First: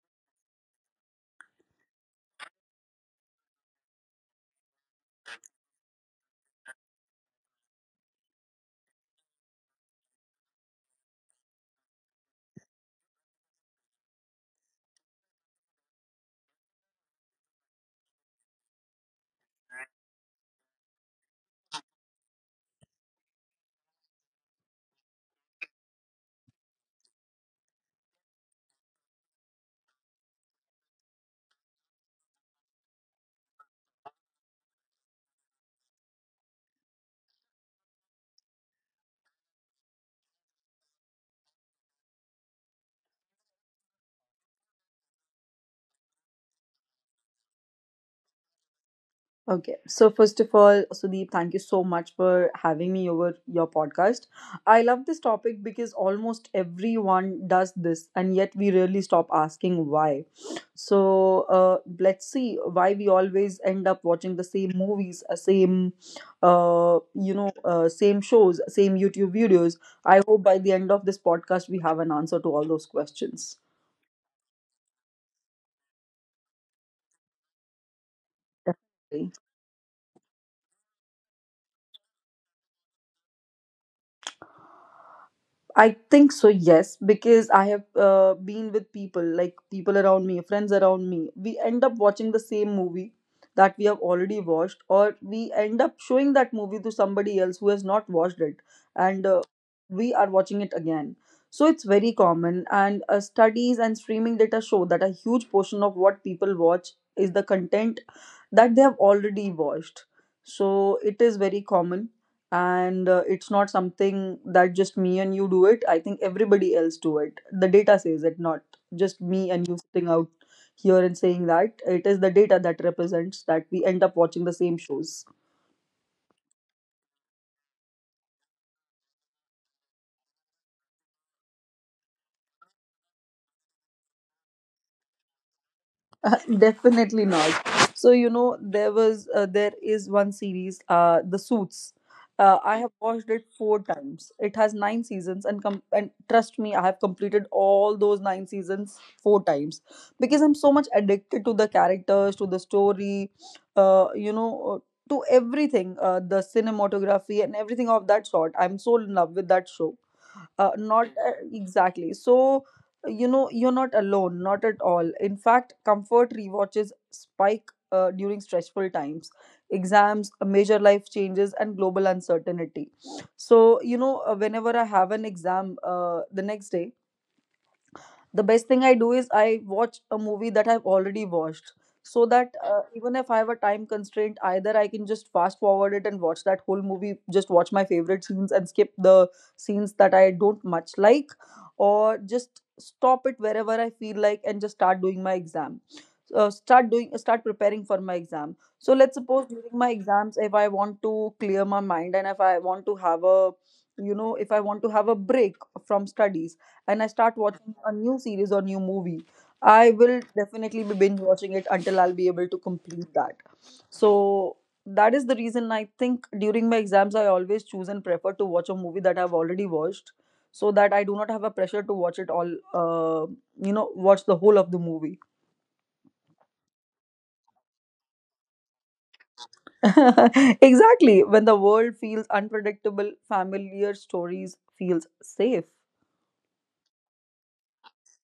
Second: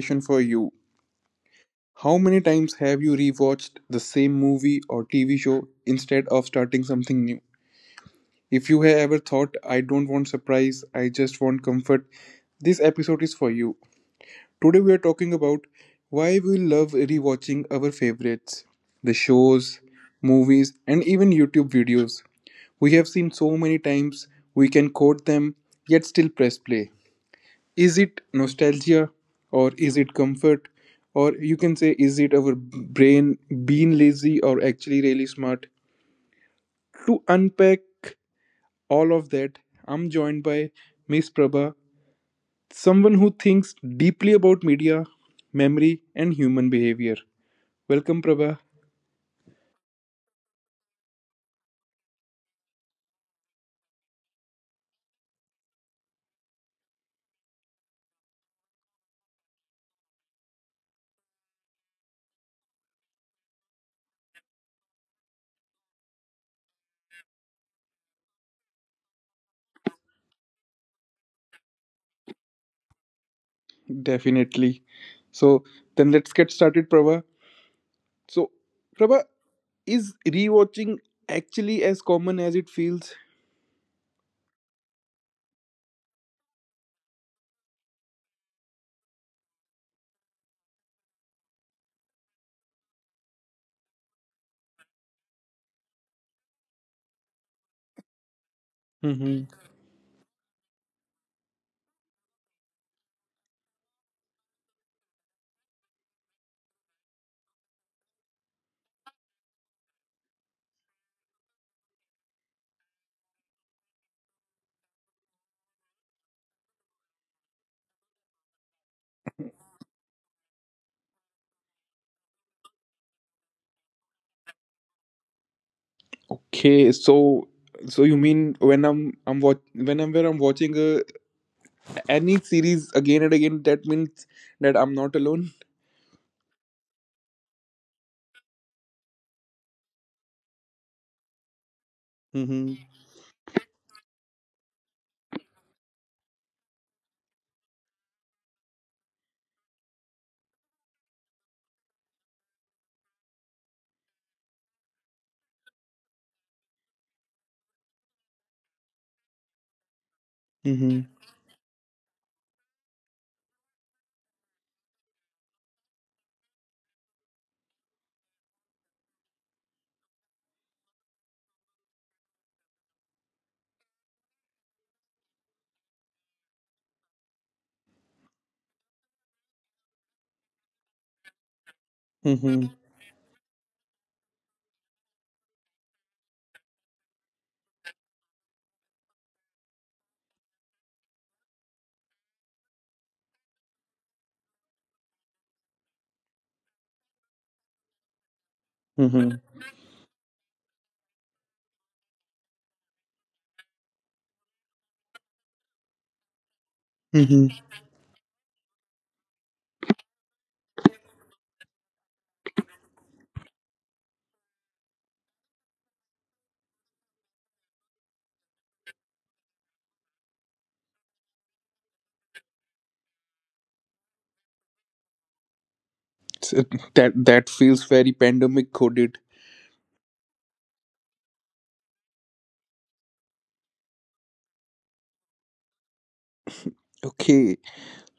question for you. How many times have you rewatched the same movie or TV show instead of starting something new? If you have ever thought, I don't want surprise, I just want comfort, this episode is for you. Today we are talking about why we love rewatching our favorites, the shows, movies, and even YouTube videos. We have seen so many times, we can quote them, yet still press play. Is it nostalgia, or is it comfort, or you can say is it our brain being lazy or actually really smart? To unpack all of that, I'm joined by Miss Prabha, someone who thinks deeply about media, memory and human behavior. Welcome, Prabha. Okay. So first of all, Sudeep, thank you so much for having me over your podcast. I love this topic because almost everyone does this, and yet we rarely stop asking why. So let's see why we always end up watching the same movies, same shows, same YouTube videos. I hope by the end of this podcast we have an answer to all those questions. Definitely. So then let's get started, Prabha. so prabha Definitely. is rewatching actually as common as it feels? I think so, yes, because I have been with people, like people around me, friends around me. We end up watching the same movie that we have already watched, or we end up showing that movie to somebody else who has not watched it, and we are watching it again. So it's very common, and studies and streaming data show that a huge portion of what people watch is the content that they have already watched. So it is very common, and it's not something that just me and you do it. I think everybody else do it. The data says it, not just me and you sitting out here and saying that. It is the data that represents that we end up watching the same shows. Okay, so so you mean whenever I'm watching any series again and again, that means that I'm not alone. Definitely not. So you know there was there is one series, The Suits. I Mm-hmm. have watched it 4 times. It has 9 seasons, and and trust me, I have completed all those 9 seasons 4 times, because I'm so much addicted to the characters, to the story, uh, you know, uh, to everything, the cinematography, and everything of that sort. I'm so in love with that show. Not Mm-hmm. Exactly. So you know, you're not alone, not at all. In fact, comfort rewatches spike during stressful times, exams, major life changes, and global uncertainty. So you know, whenever I have an exam, the next day, the best thing I do is I watch a movie that I've already watched, so that, Mm-hmm. Even if I have a time constraint, either I can just fast forward it and watch that whole movie, just watch my favorite scenes and skip the scenes that I don't much like, or just stop it wherever I feel like and just start doing my exam. So, start preparing for my exam. So let's Mm-hmm. suppose during my exams, if I want to clear my mind, and if I want to have a you know if I want to have a break from studies, and I start Mm-hmm. watching a new series or new movie, I will definitely be binge watching it until I'll be able to complete that. So that is the reason I think during my exams I always choose and prefer to watch a movie that I've already watched, so that I do not have a pressure to watch it all, uh, watch the whole of the movie. So that feels very pandemic coded. Exactly. When the world feels unpredictable, familiar stories feels safe. Okay,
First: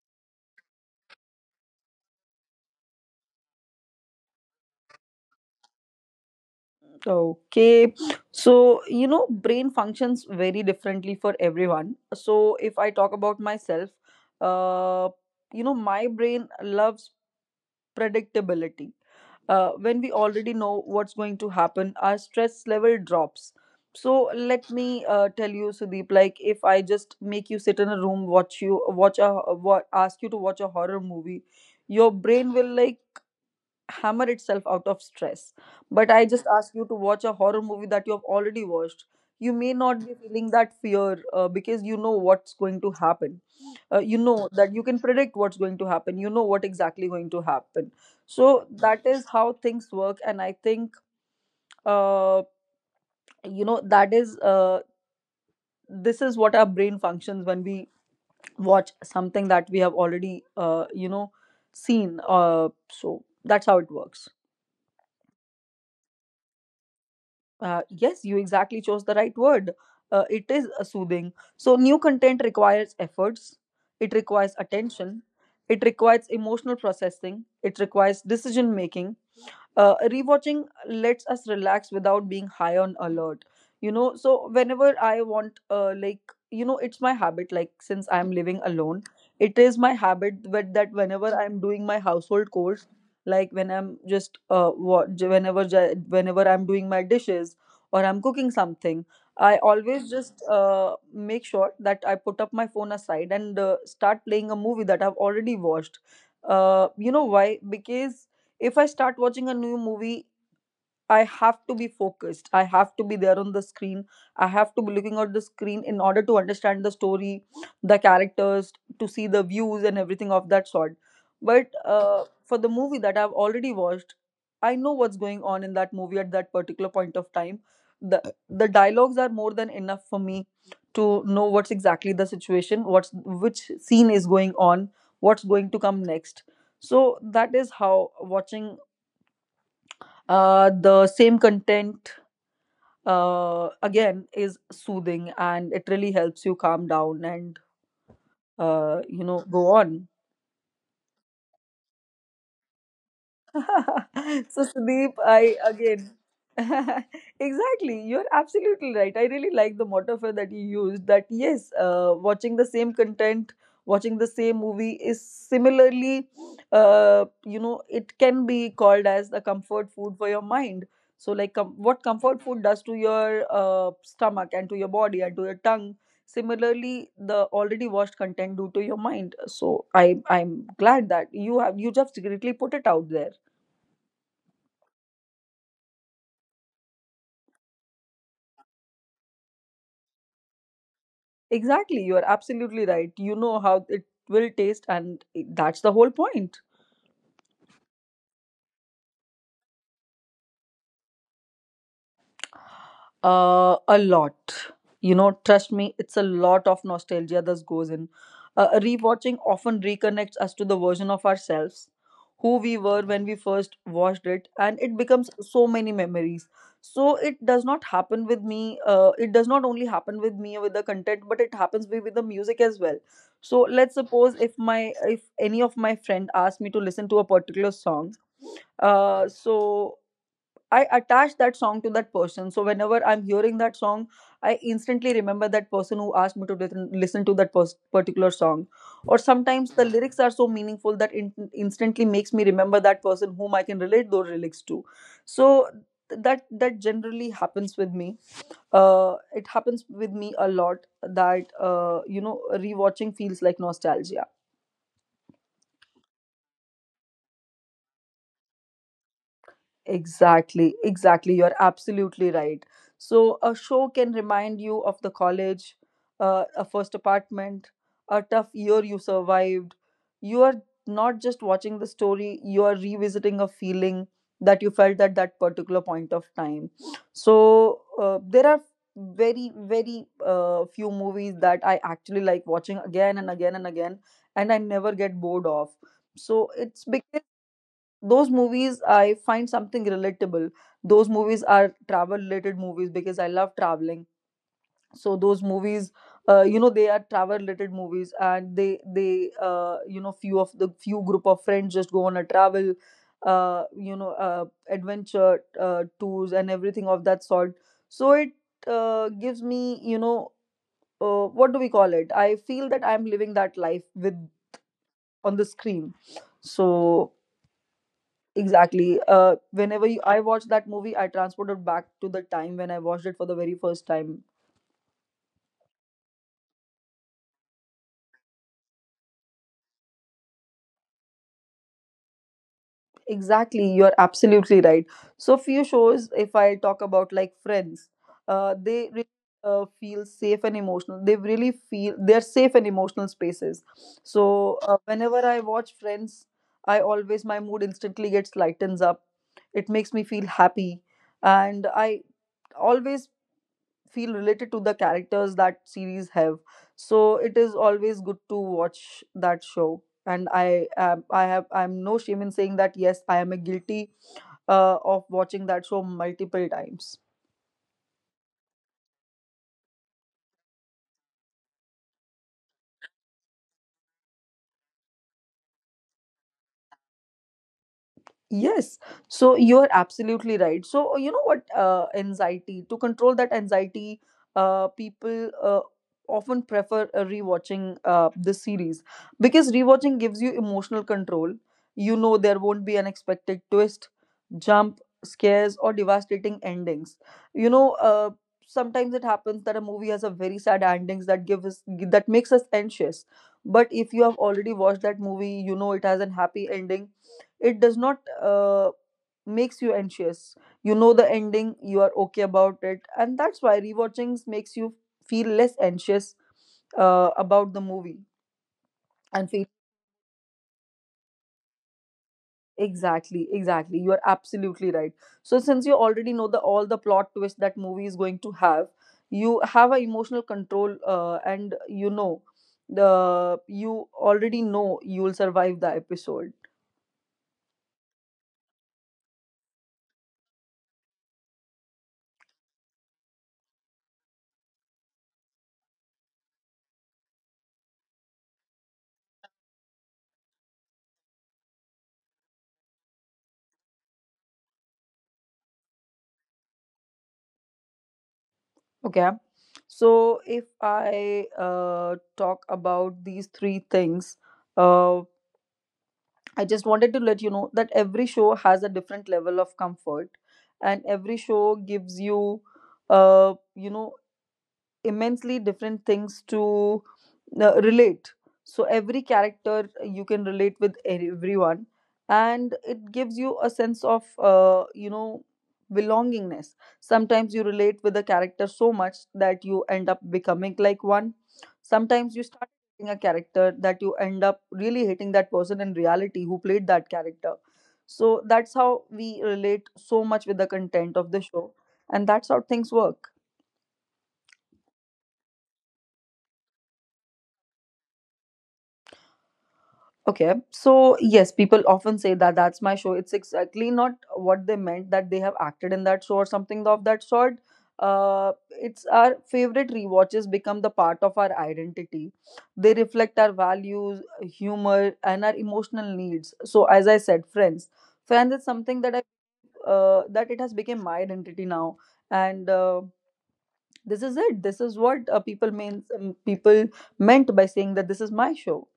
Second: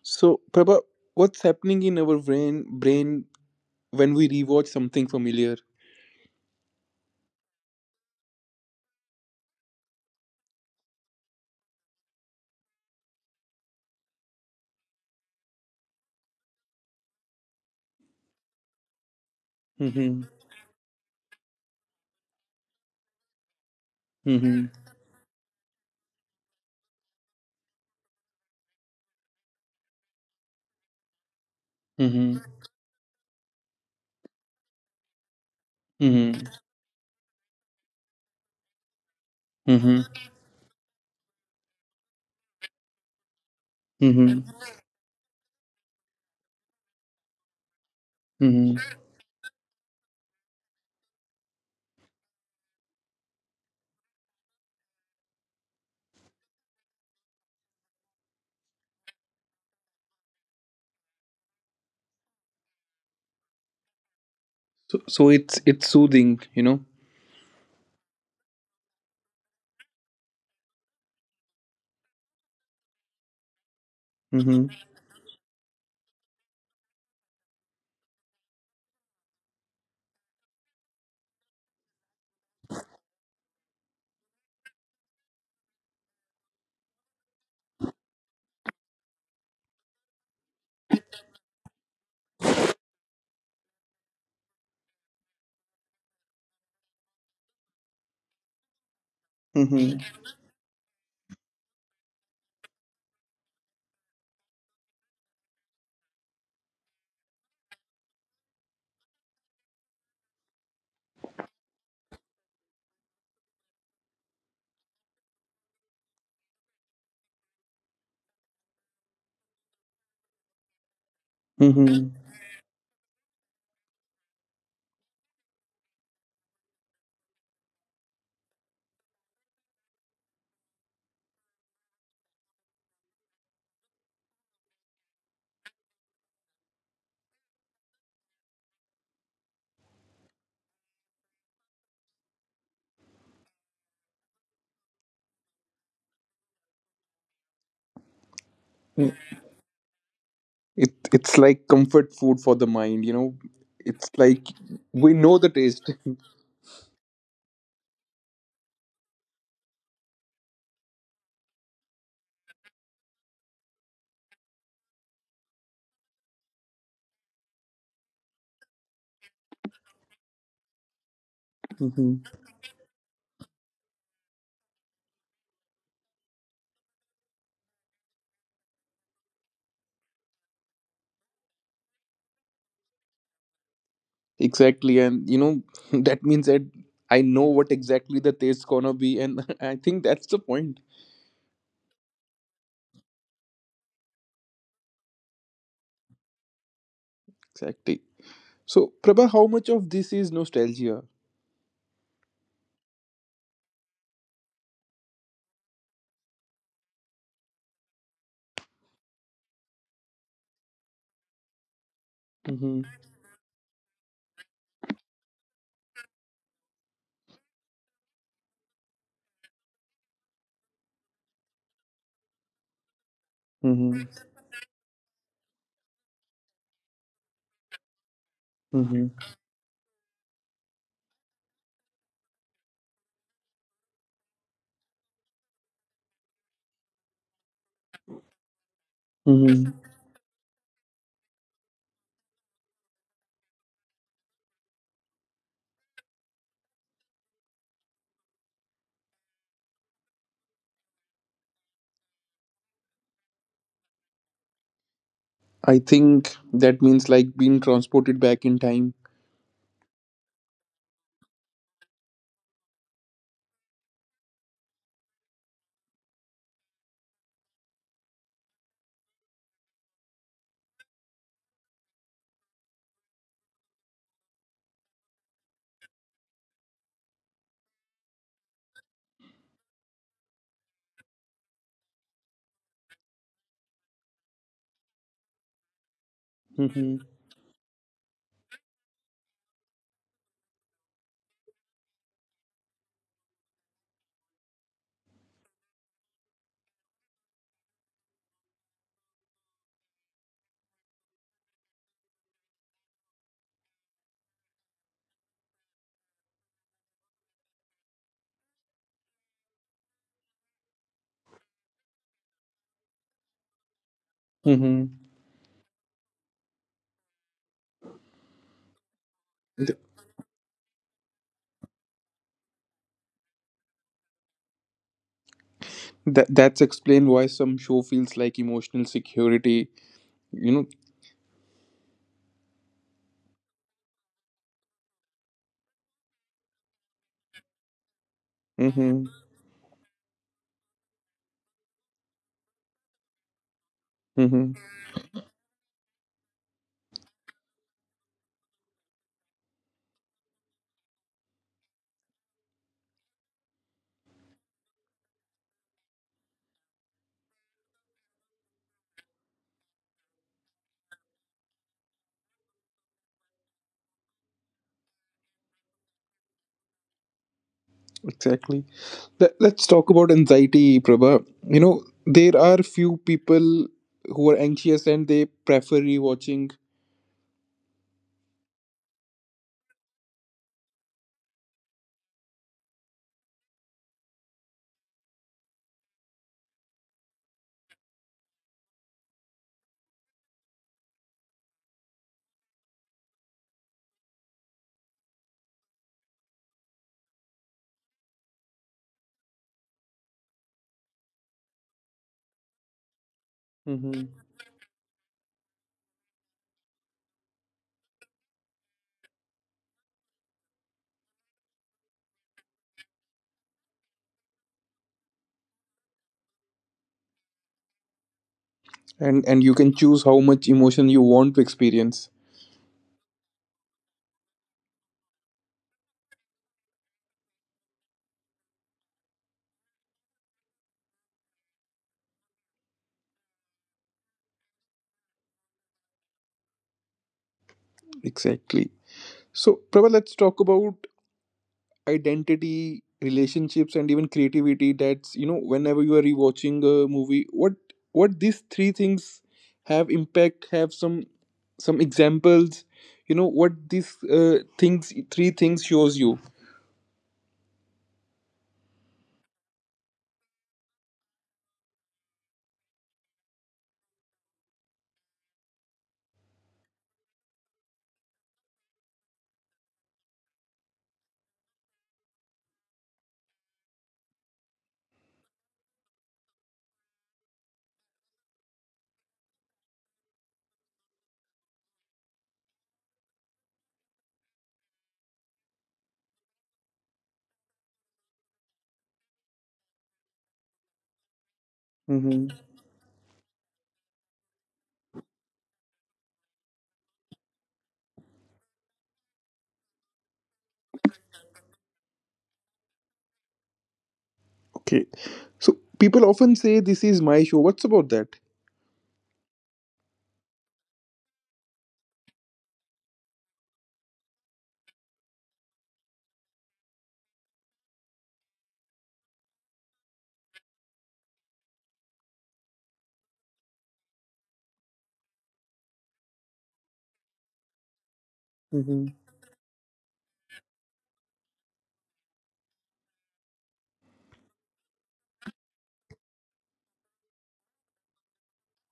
so Prabha, what's happening in our brain when we rewatch something familiar? Okay. So, you know, brain functions very differently for everyone. So, if I talk about myself, uh, my brain loves predictability. When we Mm-hmm. already know what's going to happen, our stress level drops. So Mm-hmm. let me tell you, Sudeep. Like, if I just make you sit in a room, watch you watch a what ask you to watch a horror movie, your Mm-hmm. brain will like hammer itself out of stress. But I Mm-hmm. just ask you to watch a horror movie that you have already watched. You may not Mm-hmm. be feeling that fear because you know what's going to happen. You Mm-hmm. know that you can predict what's going to happen. You know what exactly going to happen. So Mm-hmm. that is how things work, and I think, uh, you know that is this is what our brain functions when we watch something that we have already seen. So that's how it works. So it's soothing, you know. Yes, you exactly chose the right word. It is a soothing. So new content requires efforts, it requires attention, it requires emotional processing, it requires decision making. Rewatching lets us relax without being high on alert. You know, so whenever I want, like, it's my habit, like, since I'm living alone, it is my habit with that whenever I'm doing my household chores, like when I'm just, wa- whenever, ju- whenever I'm doing my dishes or I'm cooking something, I always Mm-hmm. just make sure that I put up my phone aside and start playing a movie that I've already watched. You know why? Because if I start watching a new movie, I have to be focused. I have to be there on the screen. I have to be looking at the screen in order to understand the story, the characters, to see the views and everything of that sort. But Mm-hmm. For the movie that I've already watched, I know what's going on in that movie at that particular point of time. The the dialogues are more than enough for me to know what's exactly the situation, what's which scene is going on, what's going to come next. So that is how watching the same content again is soothing, and it really helps you calm down and go on. It it's like comfort food for the mind, you know. It's like So Sudeep, we know the I taste. again exactly. You're absolutely right. I really like the metaphor that you used. That, yes, watching the same content, watching the same movie is similarly, it can be called as the comfort food for your mind. So like, what Hmm. comfort food does to your stomach and to your body and to your tongue. Similarly, the already watched content do to your mind. So I'm glad that you just secretly put it out there. Exactly, and you know that means that I know what exactly the taste gonna be, and I think that's the point. Exactly, you are absolutely right. You know how it will taste, and that's the whole point. Exactly. So, Prabha, how much of this is nostalgia? A lot. You know, trust me, it's a lot of nostalgia that goes in. Rewatching often reconnects us to the version of ourselves who we Mm-hmm. were when we first watched it, and it becomes so many memories. So it does not happen with me. It does not only happen with me with the content, but it happens with the music as well. So let's Mm-hmm. suppose if any of my friend asked me to listen to a particular song, Mm-hmm. So I attach that song to that person. So whenever I'm hearing that song, I instantly remember that person who asked me to listen to that particular song. Or sometimes Mm-hmm. the lyrics are so meaningful that instantly makes me remember that person whom I can relate those lyrics to. So that generally happens with me. It happens with me a lot that rewatching feels like nostalgia. I think that means like being transported back in time. Exactly, exactly. You're absolutely right. So a show can remind you of the college, a first apartment, a tough year you survived. You are not just watching the story, you are revisiting a feeling that you felt at that particular point of time. So, there are very, very few movies that I actually like watching again and again and again, and I never get bored of. So it's Mm-hmm. because those movies I find something relatable. Those movies are travel related movies because I love traveling. So those movies, they are travel related movies, and they few group of friends just go on a travel, uh, you know, uh, adventure tours and everything of that sort. So it gives me, what do we call it? I feel that I'm living that life with Mm-hmm. on the screen. So exactly. Th- Whenever I watched that movie, I transported back to the time when I watched it for the very first time. that that's explained why some show feels like emotional security, you know. Exactly, you're absolutely right. So few shows, if I talk about like Friends, they really Mm-hmm. Feel safe and emotional. They really feel they're safe and emotional spaces. So Mm-hmm. Whenever I watch Friends, I always my mood instantly gets lightens up. It makes me feel happy, and I always feel related to the characters that series have. So it is always good to watch that show, and I am I have I'm no shame in saying that yes, I am a guilty of watching that show multiple times. Exactly. Let's talk about anxiety, Prabha. You know, there are few people who are anxious and they prefer rewatching. Yes, so you are absolutely right. So you know what, anxiety, to control that anxiety, people often prefer rewatching this series, because rewatching gives you emotional control. You know there won't be unexpected twist, jump scares, or devastating endings. You know, sometimes it happens that a movie has a very sad endings that makes us anxious. But if you Mm-hmm. have already watched that movie, you know it has a happy ending, it does not makes you anxious. You know the ending, you are okay about it, and that's why rewatchings makes you feel less anxious about the movie and And feel. you can choose how much emotion you want to experience. Exactly, you are absolutely right. So since you already know the all the plot twist that movie is going to have, you have a emotional control, and you know the you already know you will survive the episode. Exactly. So, Prabha, let's talk about identity, relationships and even creativity. That's, you know, whenever you are rewatching a movie, what these three things have impact, have some examples, you know, what these things three things shows you. Okay. So, if I talk about these three things, uh, I just wanted to let you know that every show has a different level of comfort, and every show gives you, uh, you know, immensely different things to relate. So every character you can relate with everyone, and it gives you a sense of belongingness. Sometimes you relate with a character so much that you end up becoming like one. Sometimes you Mm-hmm. start hating a character that you end up really hating that person in reality who played that character. So that's how we relate so much with the content of the show, and that's how things work. Okay, so people often say this is my show. What's about that? Okay, so yes, people often say that that's my show. It's exactly not what they meant, that they have acted in that show or something of that sort. It's our favorite rewatches become the part of our identity. They reflect our values, humor, and our emotional needs. So, as I said, friends, friends is something Mm-hmm. that I that it has become my identity now, and this is it this is what people meant by saying that this is my show.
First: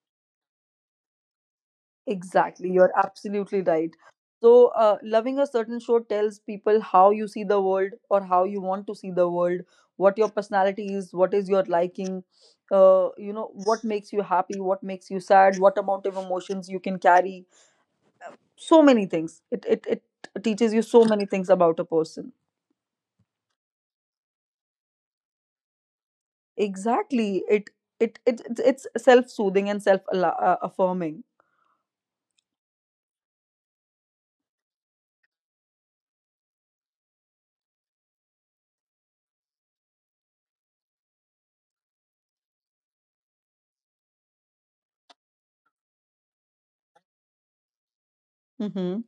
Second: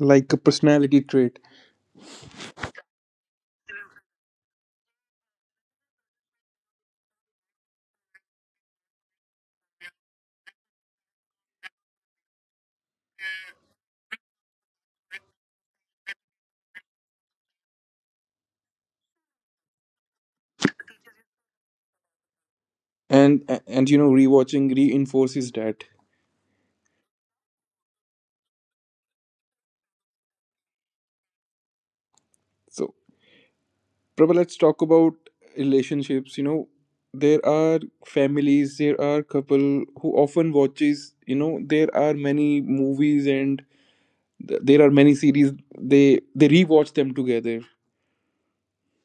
Like a personality trait. Exactly, you're absolutely right. So, loving a certain show tells people how you see the world or how you want to see the world, what your personality is, what is your liking, what makes you happy, what makes you sad, what amount of emotions you can carry. So many things. It teaches you so many things about a person. And you know rewatching reinforces that. Exactly. It, it it's self soothing and self affirming. So, Prabha, let's talk about relationships. You know, there are families, there are couple who often watches. You know, there are many movies and there are many series. They rewatch them together. Mm-hmm.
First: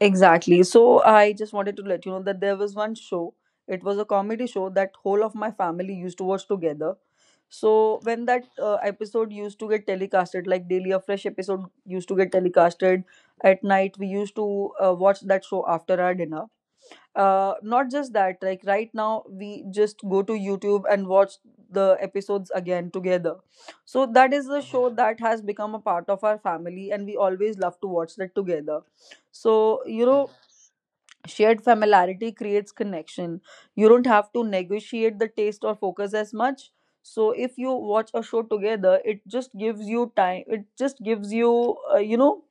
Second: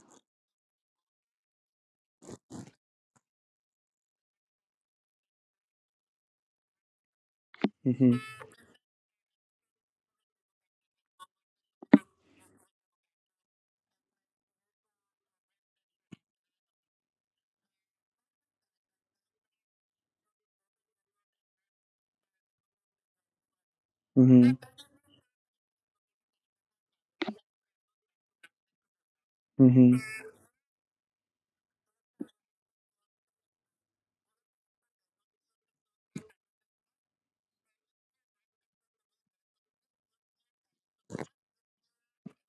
Exactly. So I just wanted to let you know that there was one show. It was a comedy show that whole of my family used to watch together. So Mm-hmm. when that episode used to get telecasted, like daily a fresh episode used to get telecasted at night, we used to watch that show after our dinner. Not just that, like right now we just go to YouTube and watch the episodes again together. So that is Mm-hmm. the show that has become a part of our family, and we always love to watch that together. So you Mm-hmm. know, shared familiarity creates connection. You don't have to negotiate the taste or focus as much. So if you watch a show together, it just gives you time, it just gives you you know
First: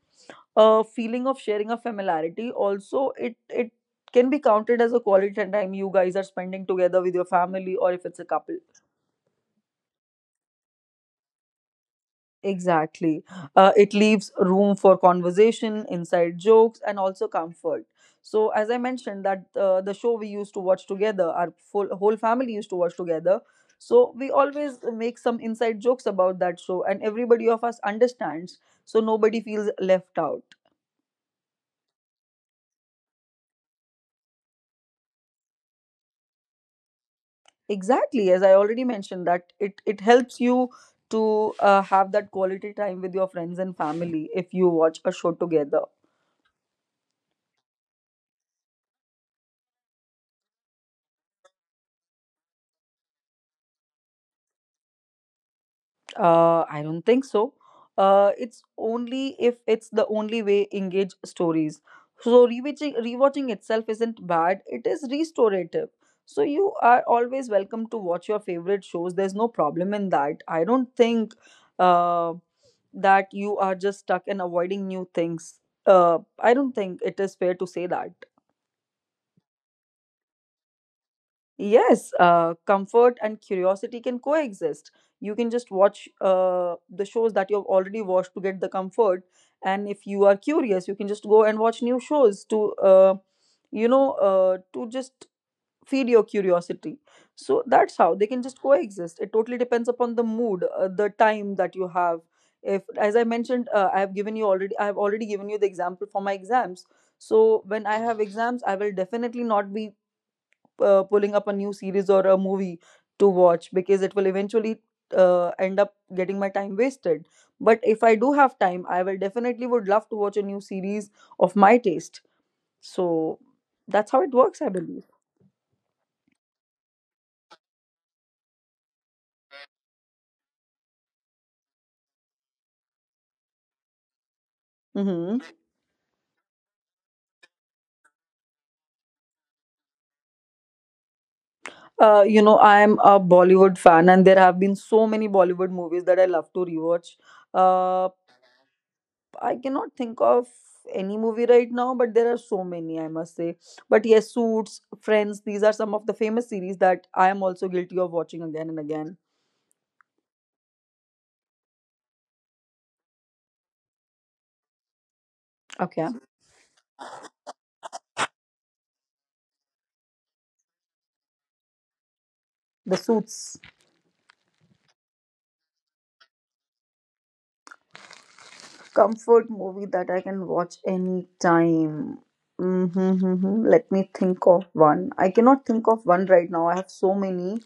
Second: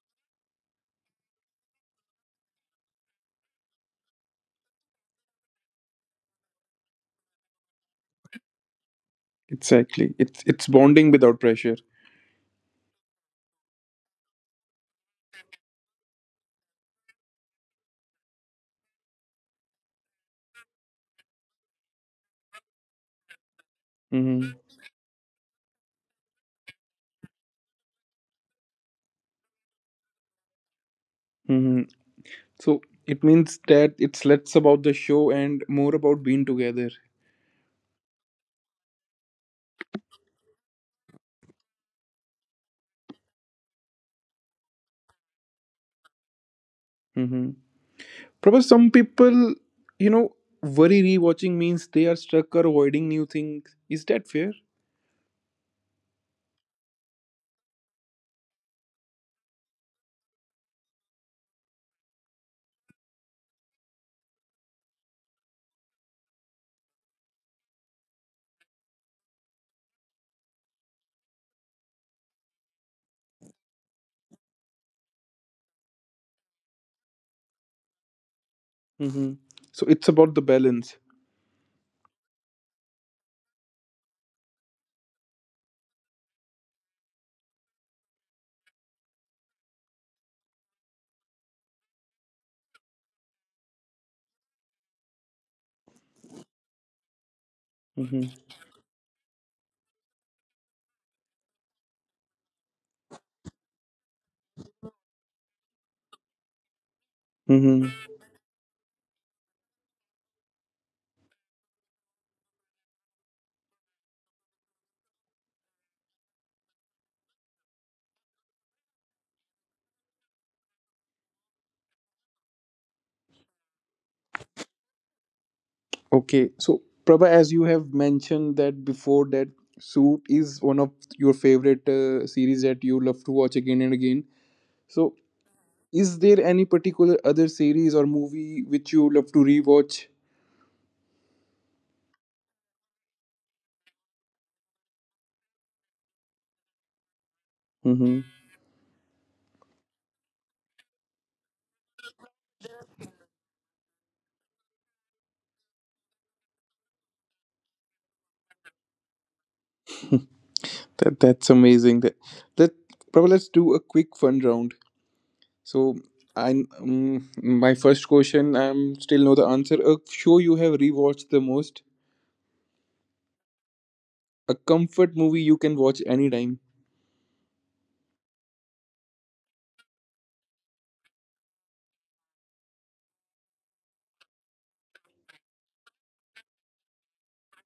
a feeling of sharing a familiarity. Also it can be counted as a quality time you guys are spending together with your family, or if it's a couple. Exactly. It's bonding without pressure. Exactly. It leaves room for conversation, inside jokes, and also comfort. So, as I mentioned, that the show we used to watch together, our full, whole family used to watch together. So, we Mm-hmm. always make some inside jokes about that show, and everybody of us understands. So, nobody feels left out. Mm-hmm. So it means that it's less about the show and more about being together. Exactly. As I already mentioned, that it helps you to have that quality time with your friends and family if you watch a show together. Mm-hmm. Probably some people, you know, worry rewatching means they are stuck or avoiding new things. Is that fair? I don't think so. It's only if it's the only way engage stories. So rewatching itself isn't bad. It is restorative. So you are always welcome to watch your favorite shows. There's no problem in that. I don't think uh, that you are just stuck in avoiding new things. I don't think it is fair to say that. Mm-hmm. So it's about the balance. Yes, comfort and curiosity can coexist. You can just watch the shows that you've already watched to get the comfort. And if you are curious, you can just go and watch new shows to, to just feed your curiosity. So that's how Mm-hmm. they can just coexist. It totally depends upon the mood, the time that you have. If, as I mentioned, I have already given you the example for my exams. So when Mm-hmm. I have exams, I will definitely not be pulling up a new series or a movie to watch, because it will eventually end up getting my time wasted. But if I do have time, I will definitely would love to watch a new series of my taste. So that's how it works, I believe. Okay, so Prabha, as you have mentioned that before, that Suit is one of your favorite series that you love to watch again and again. So, Hmm. is there any particular other series or movie which you love to rewatch? You know, I am a Bollywood fan, and there have been so many Bollywood movies that I love to rewatch. Uh, Mm-hmm. I cannot think of any movie right now, but there are so many, I must say. But yes, Suits, Friends, these are some of the famous series that I am also guilty of watching again and again. That that's amazing. That that Prabha, let's do a quick fun round. So, Okay. I my first question, I'm still know the answer. A show you have rewatched the most, The Suits. a comfort movie you can watch anytime, Comfort movie that I can watch any time. Mm-hmm, let me think of one. I cannot think of one right now. I have so many.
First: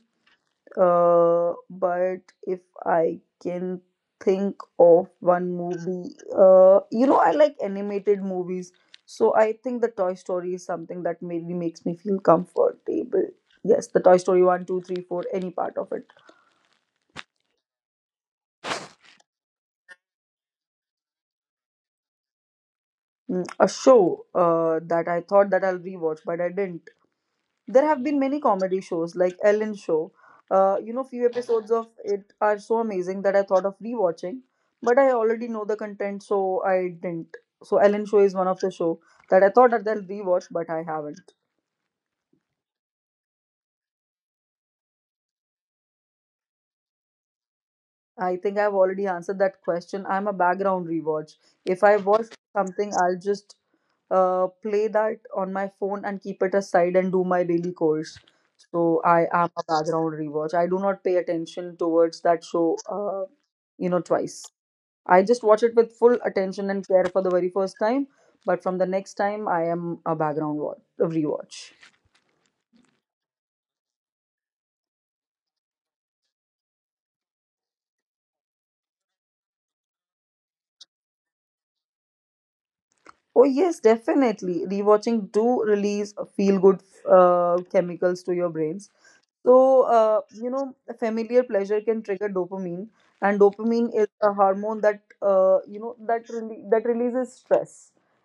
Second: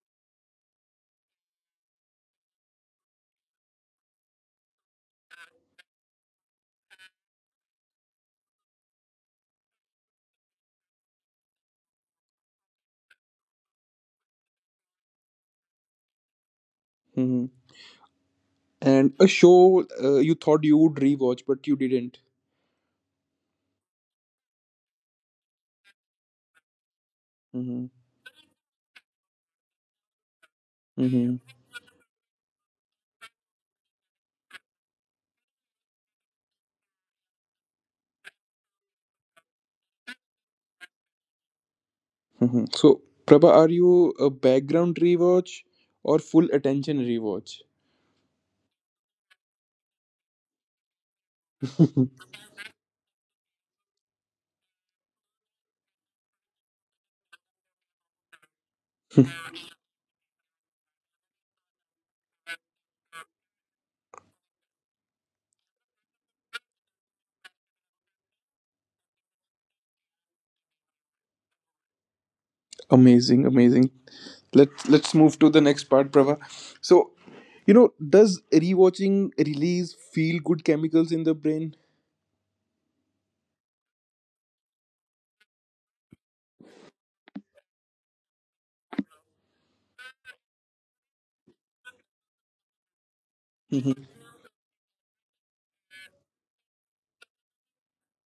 But if I can think of one movie, I like animated movies, so I think the Toy Story is something that maybe makes me feel comfortable. Yes, the Toy Story 1, 2, 3, 4, any part of it. hmm, and a show you thought you would rewatch but you didn't. Mm, a show that I thought that I'll rewatch, but I didn't. There Hmm. have been many comedy shows like Ellen show. You know, few Hmm. episodes of it are so amazing that I thought of rewatching, but I already know the content, so I didn't. So Ellen show is one of the show that I thought that I'll rewatch, but I haven't. Hmm. So, Prabha, are you a background rewatch or full attention rewatch? I think I've already answered that question. I'm a background rewatch. If I watch something, I'll just play that on my phone and keep it aside and do my daily course. So I am a background rewatch. I do not pay attention towards that show, you know, twice. I just watch it with full attention and care for the very first time, but from the next time, I am a background watch, a rewatch. Amazing, amazing. Let's move to the next part, Prabha. So, you know, does rewatching release feel good chemicals in the brain? Oh yes, definitely. Rewatching do release feel good chemicals to your brains. So, a familiar pleasure can trigger dopamine, and dopamine is a hormone that, that releases stress.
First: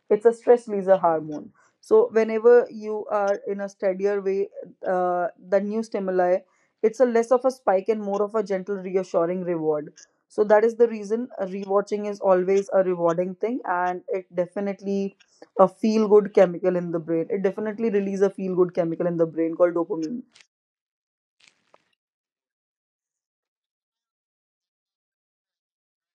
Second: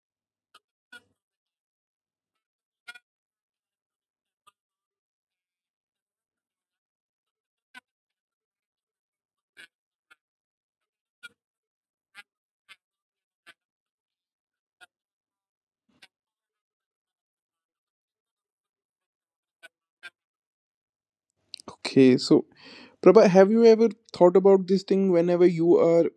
It's a stress releaser hormone. So, whenever you are in a steadier way, uh, the new stimuli, it's a less of a spike and more of a gentle, reassuring reward. So that is the reason rewatching is always a rewarding thing, and it definitely a feel good chemical in the brain. It definitely releases a feel good chemical in the brain called dopamine. Okay, so Prabha, have you ever thought about this thing, whenever you are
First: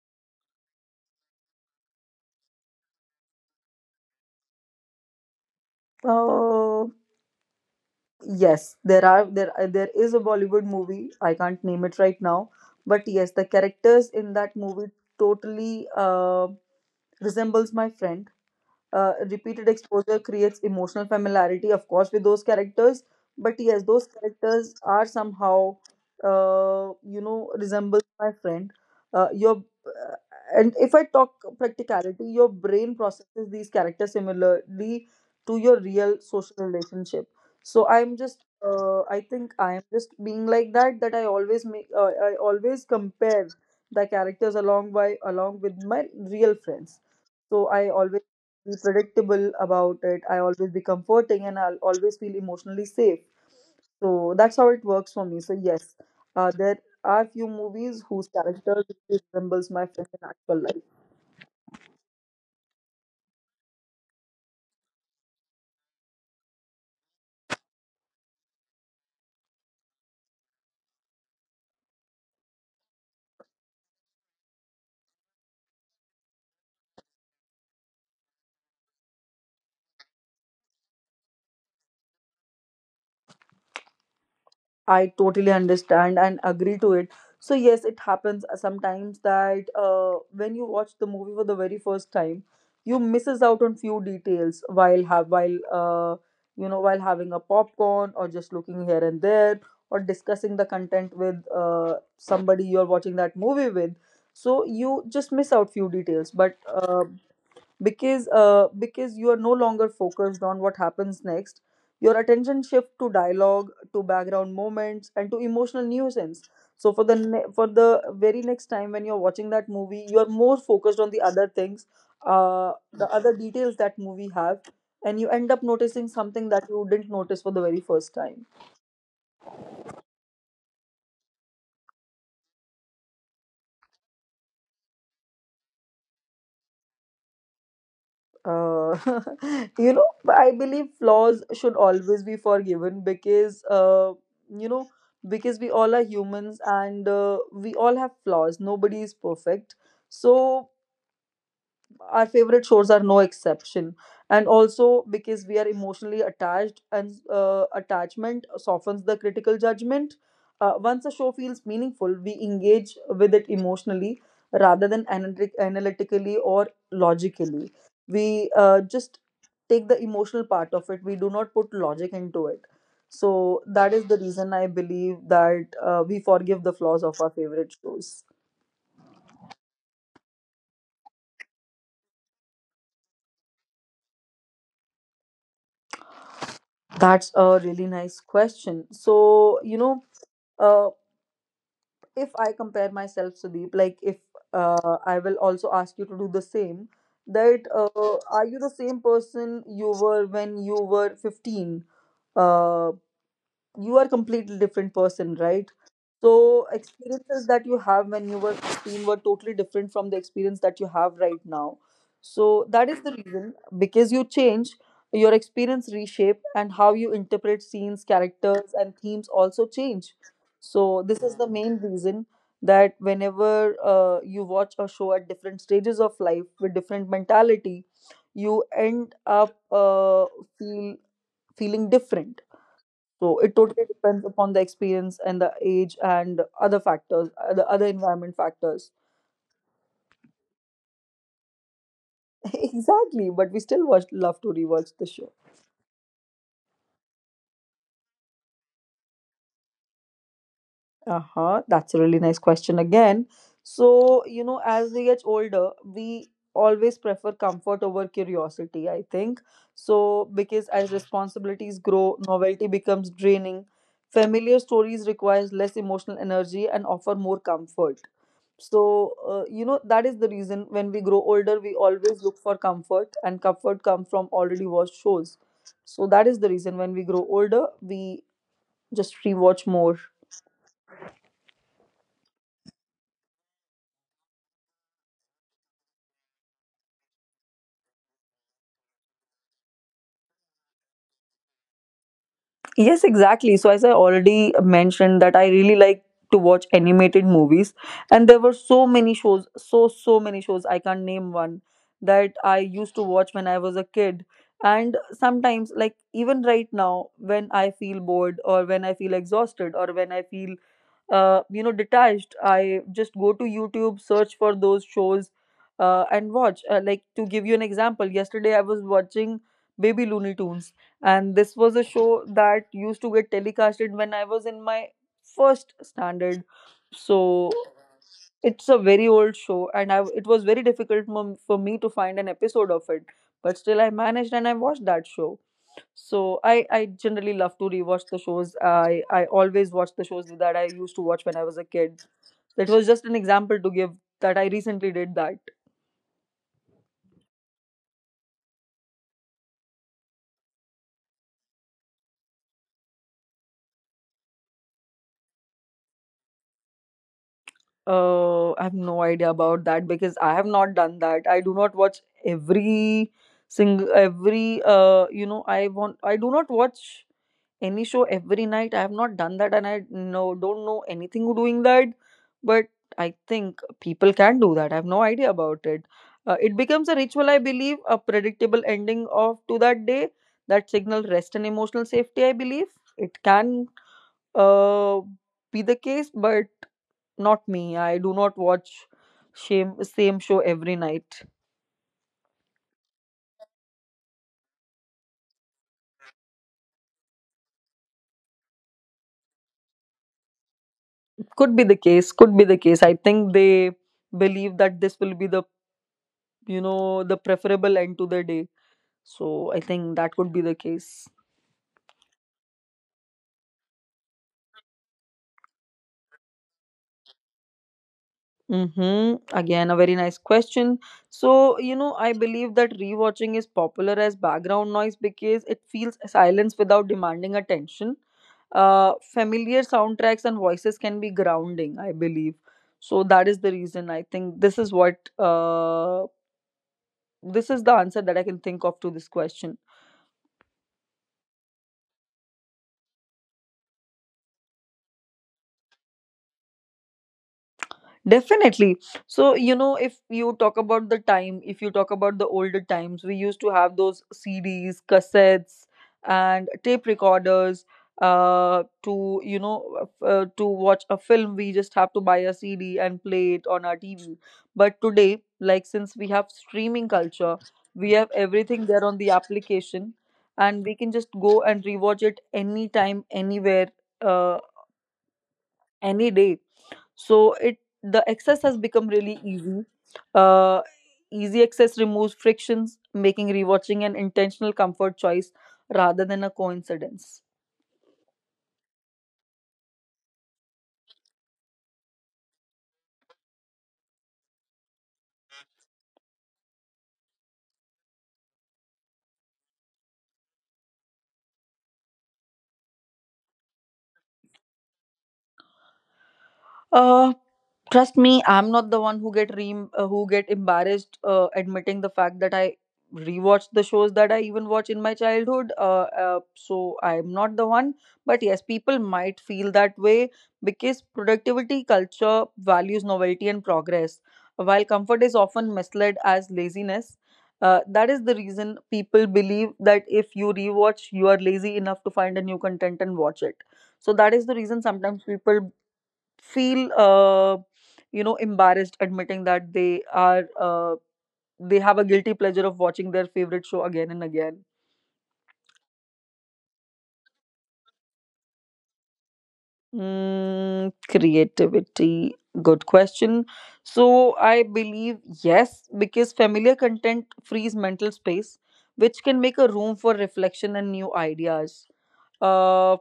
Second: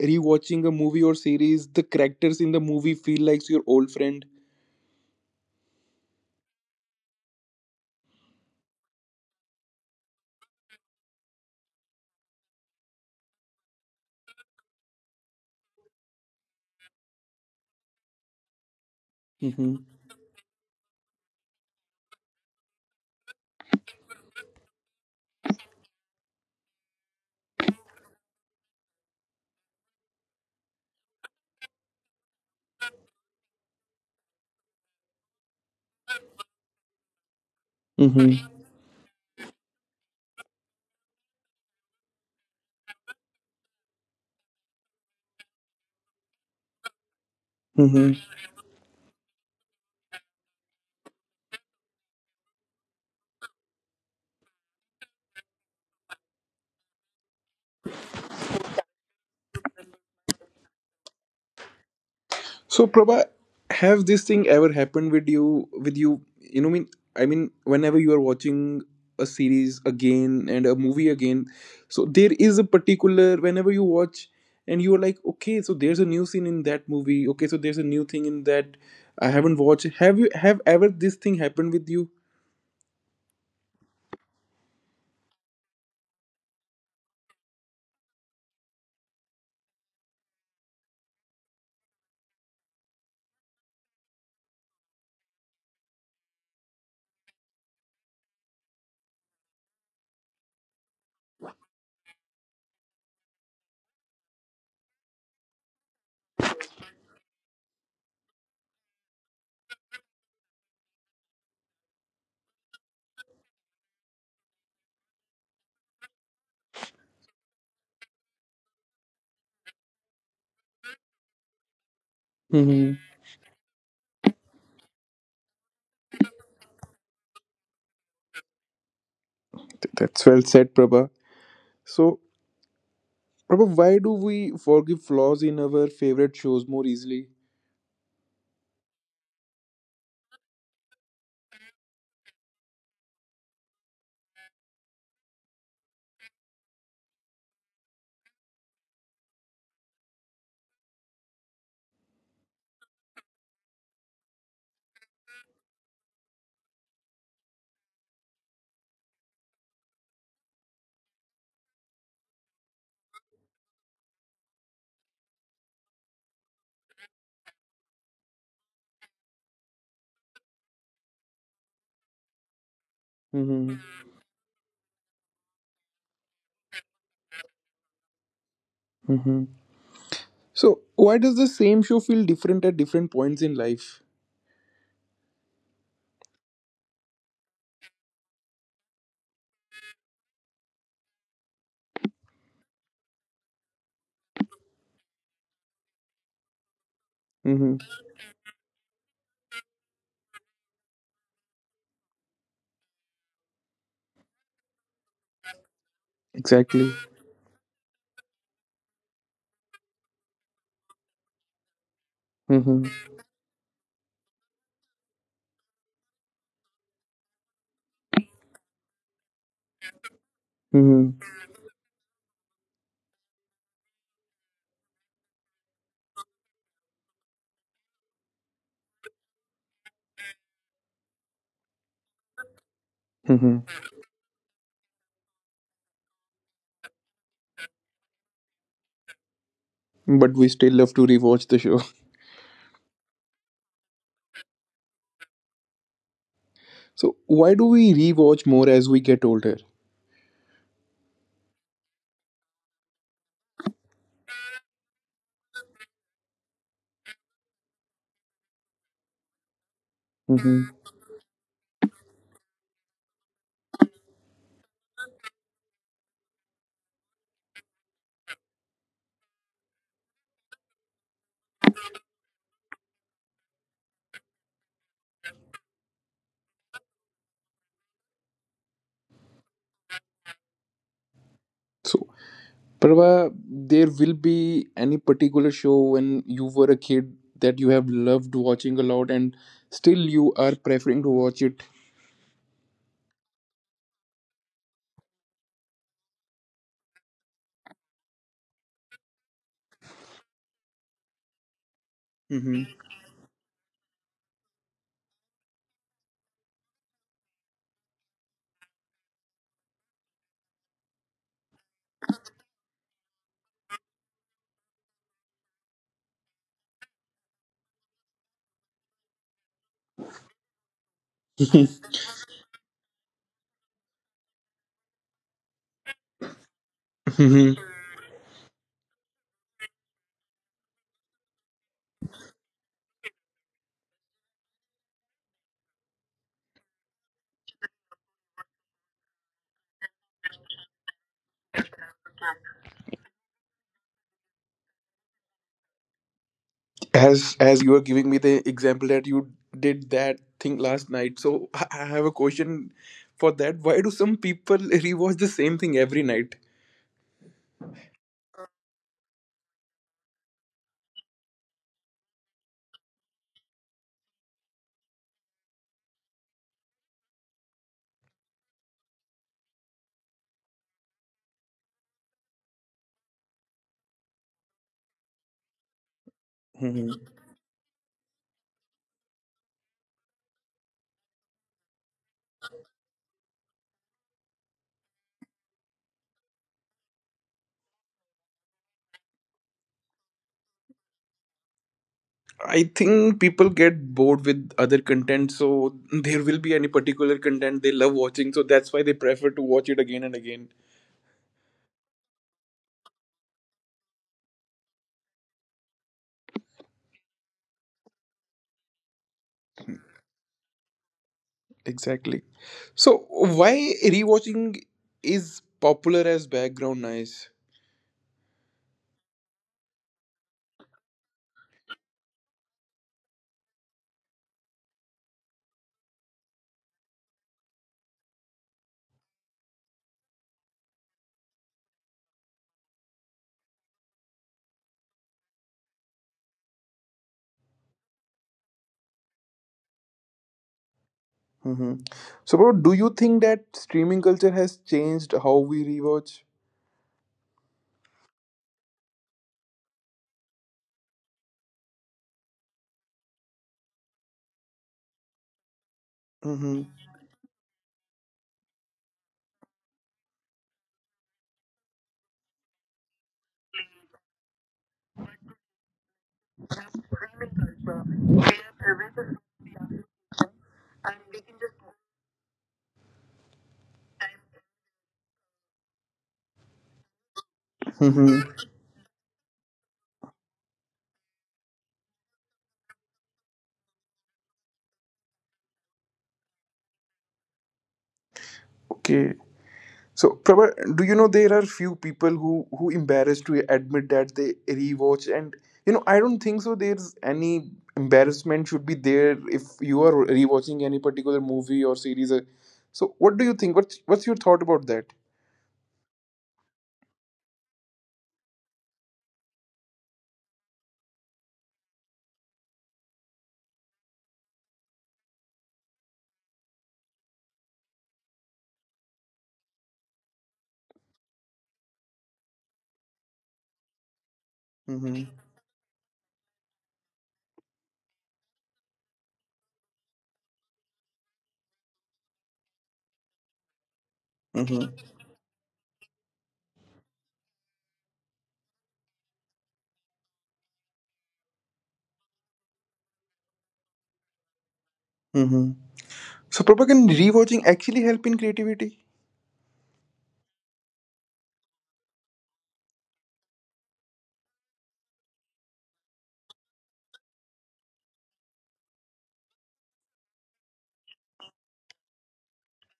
rewatching a movie or series, the characters in the movie feel like your old friend? Uh, yes, there is a Bollywood movie. I can't name it right now, but yes, the characters in that movie totally resembles my friend. Repeated Mm-hmm. exposure creates emotional familiarity, of course, with those characters. But yes, those characters are somehow, resembles my friend. Your And if I talk practicality, your brain processes these characters similarly to your real social relationship. So I'm just, Mm-hmm. I think I am just being like that. That I always make, I always compare the characters along with my real friends. So I always feel predictable about it. I always be comforting and I'll always feel emotionally safe. So that's how it works for me. So yes, there are few movies whose character resembles my friend in actual life. So Prabha, have this thing ever happened with you, you know, mean, I mean, whenever you are watching a series again and a movie again, so there is a particular, whenever you watch and you are like, okay, so there's a new scene in that movie, okay, so there's a new thing in that I haven't watched. Have you have ever this thing happened with you? I totally understand and agree to it. So yes, it happens sometimes that when you watch the movie for the very first time, you misses out on few details while have while you know while having a popcorn or just looking here and there or discussing the content with somebody you're watching that movie with. So you just miss out few details, but because you are no longer focused on what happens next, your attention shift to dialogue, to background moments, and to emotional nuisance. So for the very next time when you're watching that movie, you are more focused on the other things, Hmm. the other details that movie have, and you end up noticing something that you didn't notice for the very first time. That's well said, Prabha. So Prabha, why do we forgive flaws in our favorite shows more easily? uh, you know, I believe flaws should always be forgiven because, you know, because we all are humans and we all have flaws. Nobody is perfect. So our favorite shows are no exception, and also because we are emotionally attached, and attachment softens the critical judgment. Once a show feels meaningful, we engage with it emotionally rather than analytically or logically. We just take the emotional part of it. We do not put logic into it. So that is the reason I believe that we forgive the flaws of our favorite shows. Hmm. So why does the same show feel different at different points in life? That's a really nice question. So, uh, if I compare myself, Sudeep, like, if I will also ask you to do the same, that Mm-hmm. Are you the same person you were when you were 15? Uh, you are completely different person, right? So Exactly. experiences that you have when you were 16 were totally different from the experience that you have right now. So that is Mm-hmm. the reason: because you change, your experience reshape, and how you interpret scenes, characters and themes also change. So this Mm-hmm. is the main reason that whenever you watch a show at different stages of life with different mentality, you end up feel feeling different. So it Mm-hmm. totally depends upon the experience and the age and other factors, the other environment factors. But we still love to rewatch the show. Exactly, but we still watch, love to rewatch the show. So why do we rewatch more as we get older? Uh huh. That's a really nice question again. So you know, as we get older, we always prefer comfort over curiosity. I think so Mm-hmm. because as responsibilities grow, novelty becomes draining. Familiar stories requires less emotional energy and offer more comfort. So, you know, that is the reason when we grow older, we always look for comfort, and comfort comes from already watched shows. So, that is the reason when we grow older, we just rewatch more. So Prava, there will be any particular show when you were a kid that you have loved watching a lot and still you are preferring to watch it. Yes, exactly. So, as I already mentioned, that I really like to watch animated movies, and there were so many shows, so, so many shows, I can't name one that I Mm-hmm. used to watch when I was a kid. And sometimes, like even right now, when I feel bored or when I feel exhausted or when I feel you know, detached, I just go to YouTube, search for those shows, and watch. Like, to give you an example, yesterday I was watching Baby Looney Tunes, and this was a show that used to get telecasted when I was in my first standard. So it's a very old show, and I, it was very difficult for me to find an episode of it. But still, I managed and I watched that show. So I generally love to rewatch the shows. I always watch the shows that I used to watch when I was a kid. That was just an example to give that I recently did that. As you were giving me the example that you did that thing last night, so I have a question for that. Why do some people rewatch the same thing every night? I have no idea about that because I have not done that. I do not watch every you know I do not watch any show every night. I have not done that, and I don't know anything who doing that. But I think people can do that. I have no idea about it. It becomes Hmm. a ritual, I believe, a predictable ending of to that day that signal rest and emotional safety. I believe it can uh, be the case, but not me. I do not watch same show every night. I think people get bored with other content, so there will be any particular content they love watching, so that's why they prefer to watch it again and again. Could be the case. Could be the case. I think they believe that this will be the, you know, the preferable end to the day. So I think that could be the case. Exactly. So, why rewatching is popular as background noise? Mm-hmm. Again, a very nice question. So, you know, I believe that rewatching is popular as background noise because it feels silence without demanding attention. Familiar soundtracks and voices can be grounding, I believe. So that is the reason I think this is what this is the answer that I can think of to this question. Hmm. So bro, do you think that streaming culture has changed how we rewatch? Definitely. So, you know, if you talk about the time, if you talk about the older times, we used to have those CDs, cassettes, and Mm-hmm. tape recorders. To you know, to watch a film, we just have to buy a CD and play it on our TV. But today, like, since we have streaming culture, we have everything there on the application, and we can just go and rewatch it anytime, anywhere, uh, any day. So it, the Mm-hmm. access has become really easy. uh, Easy access removes frictions, making rewatching an intentional comfort choice rather than a coincidence. Okay. So, Prabha, do you know there are few people who embarrassed to admit that they rewatch, and you know I don't think so there's any embarrassment should be there if you are rewatching any particular movie or series. So, what do you think? What's your thought about that? Uh, Trust me, I'm not the one who get who get embarrassed admitting the fact that I rewatched the shows that I even watch in my childhood. So I'm not the one, but yes, people might feel that way because productivity culture values novelty and progress, while comfort is Mm-hmm. often misled as laziness. That is the reason people believe that if you rewatch, you are lazy enough to find a new content and watch it. So that is the reason Mm-hmm. sometimes people feel you know, embarrassed admitting that they are they have a guilty pleasure of watching their favorite show again and again. Mm-hmm. So, Prabha, can rewatching actually help in creativity? Mm, creativity. Good question. So I believe yes, because familiar content frees mental space, which can make a room for reflection and new ideas. Uh,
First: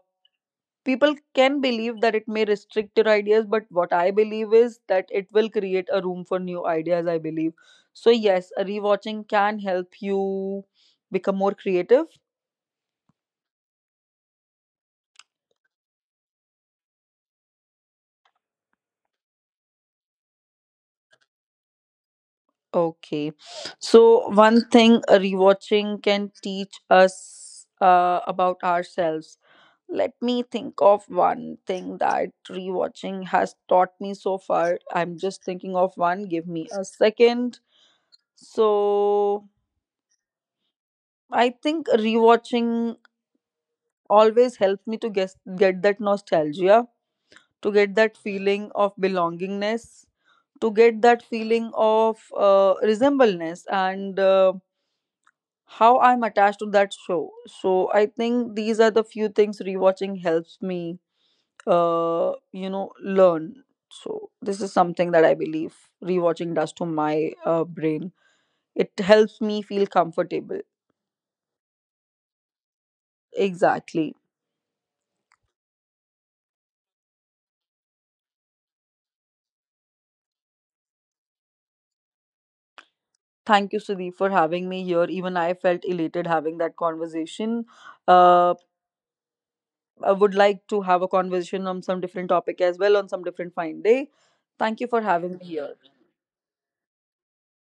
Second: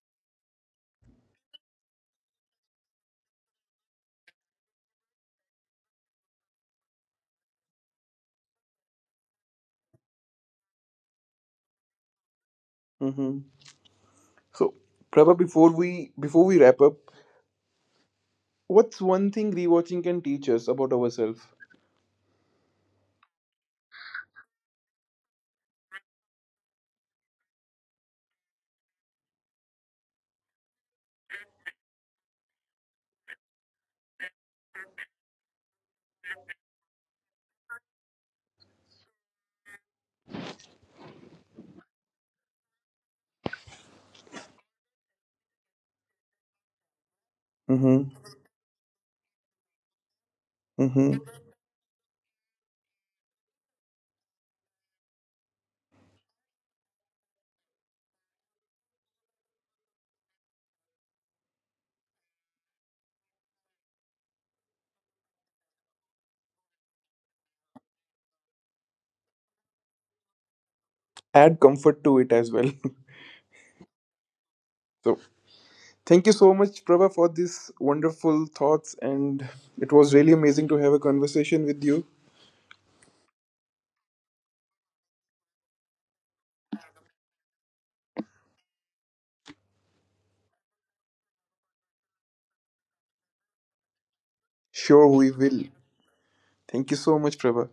People can believe that it may restrict your ideas, but what I believe is that it will create a room for new ideas, I believe. So yes, a rewatching can help you become more creative. Mm-hmm. So, Prabha, before we wrap up, what's one thing rewatching can teach us about ourselves? Okay, so one thing a rewatching can teach us about ourselves. Let me think of one thing that rewatching has taught me so far. I'm just thinking of one. Give me a second. So I think rewatching always helped me to guess, get that nostalgia, to get Mm-hmm. that feeling of belongingness, to get Mm-hmm. that feeling of resemblance, and how I'm attached to that show. So I think these are the few things rewatching helps me, you know, learn. So this is something that I believe rewatching does to my brain. It helps me feel comfortable. Add comfort to it as well. Exactly. So thank you so much, Prabha, for these wonderful thoughts, and it was really amazing to have a conversation with you. Thank you, Sudeep, for having me here. Even I felt elated having that conversation. Uh, I would like to have a conversation on some different topic as well on some different fine day. Thank you for Sure, we having me will. here. Thank you so much, Prabha.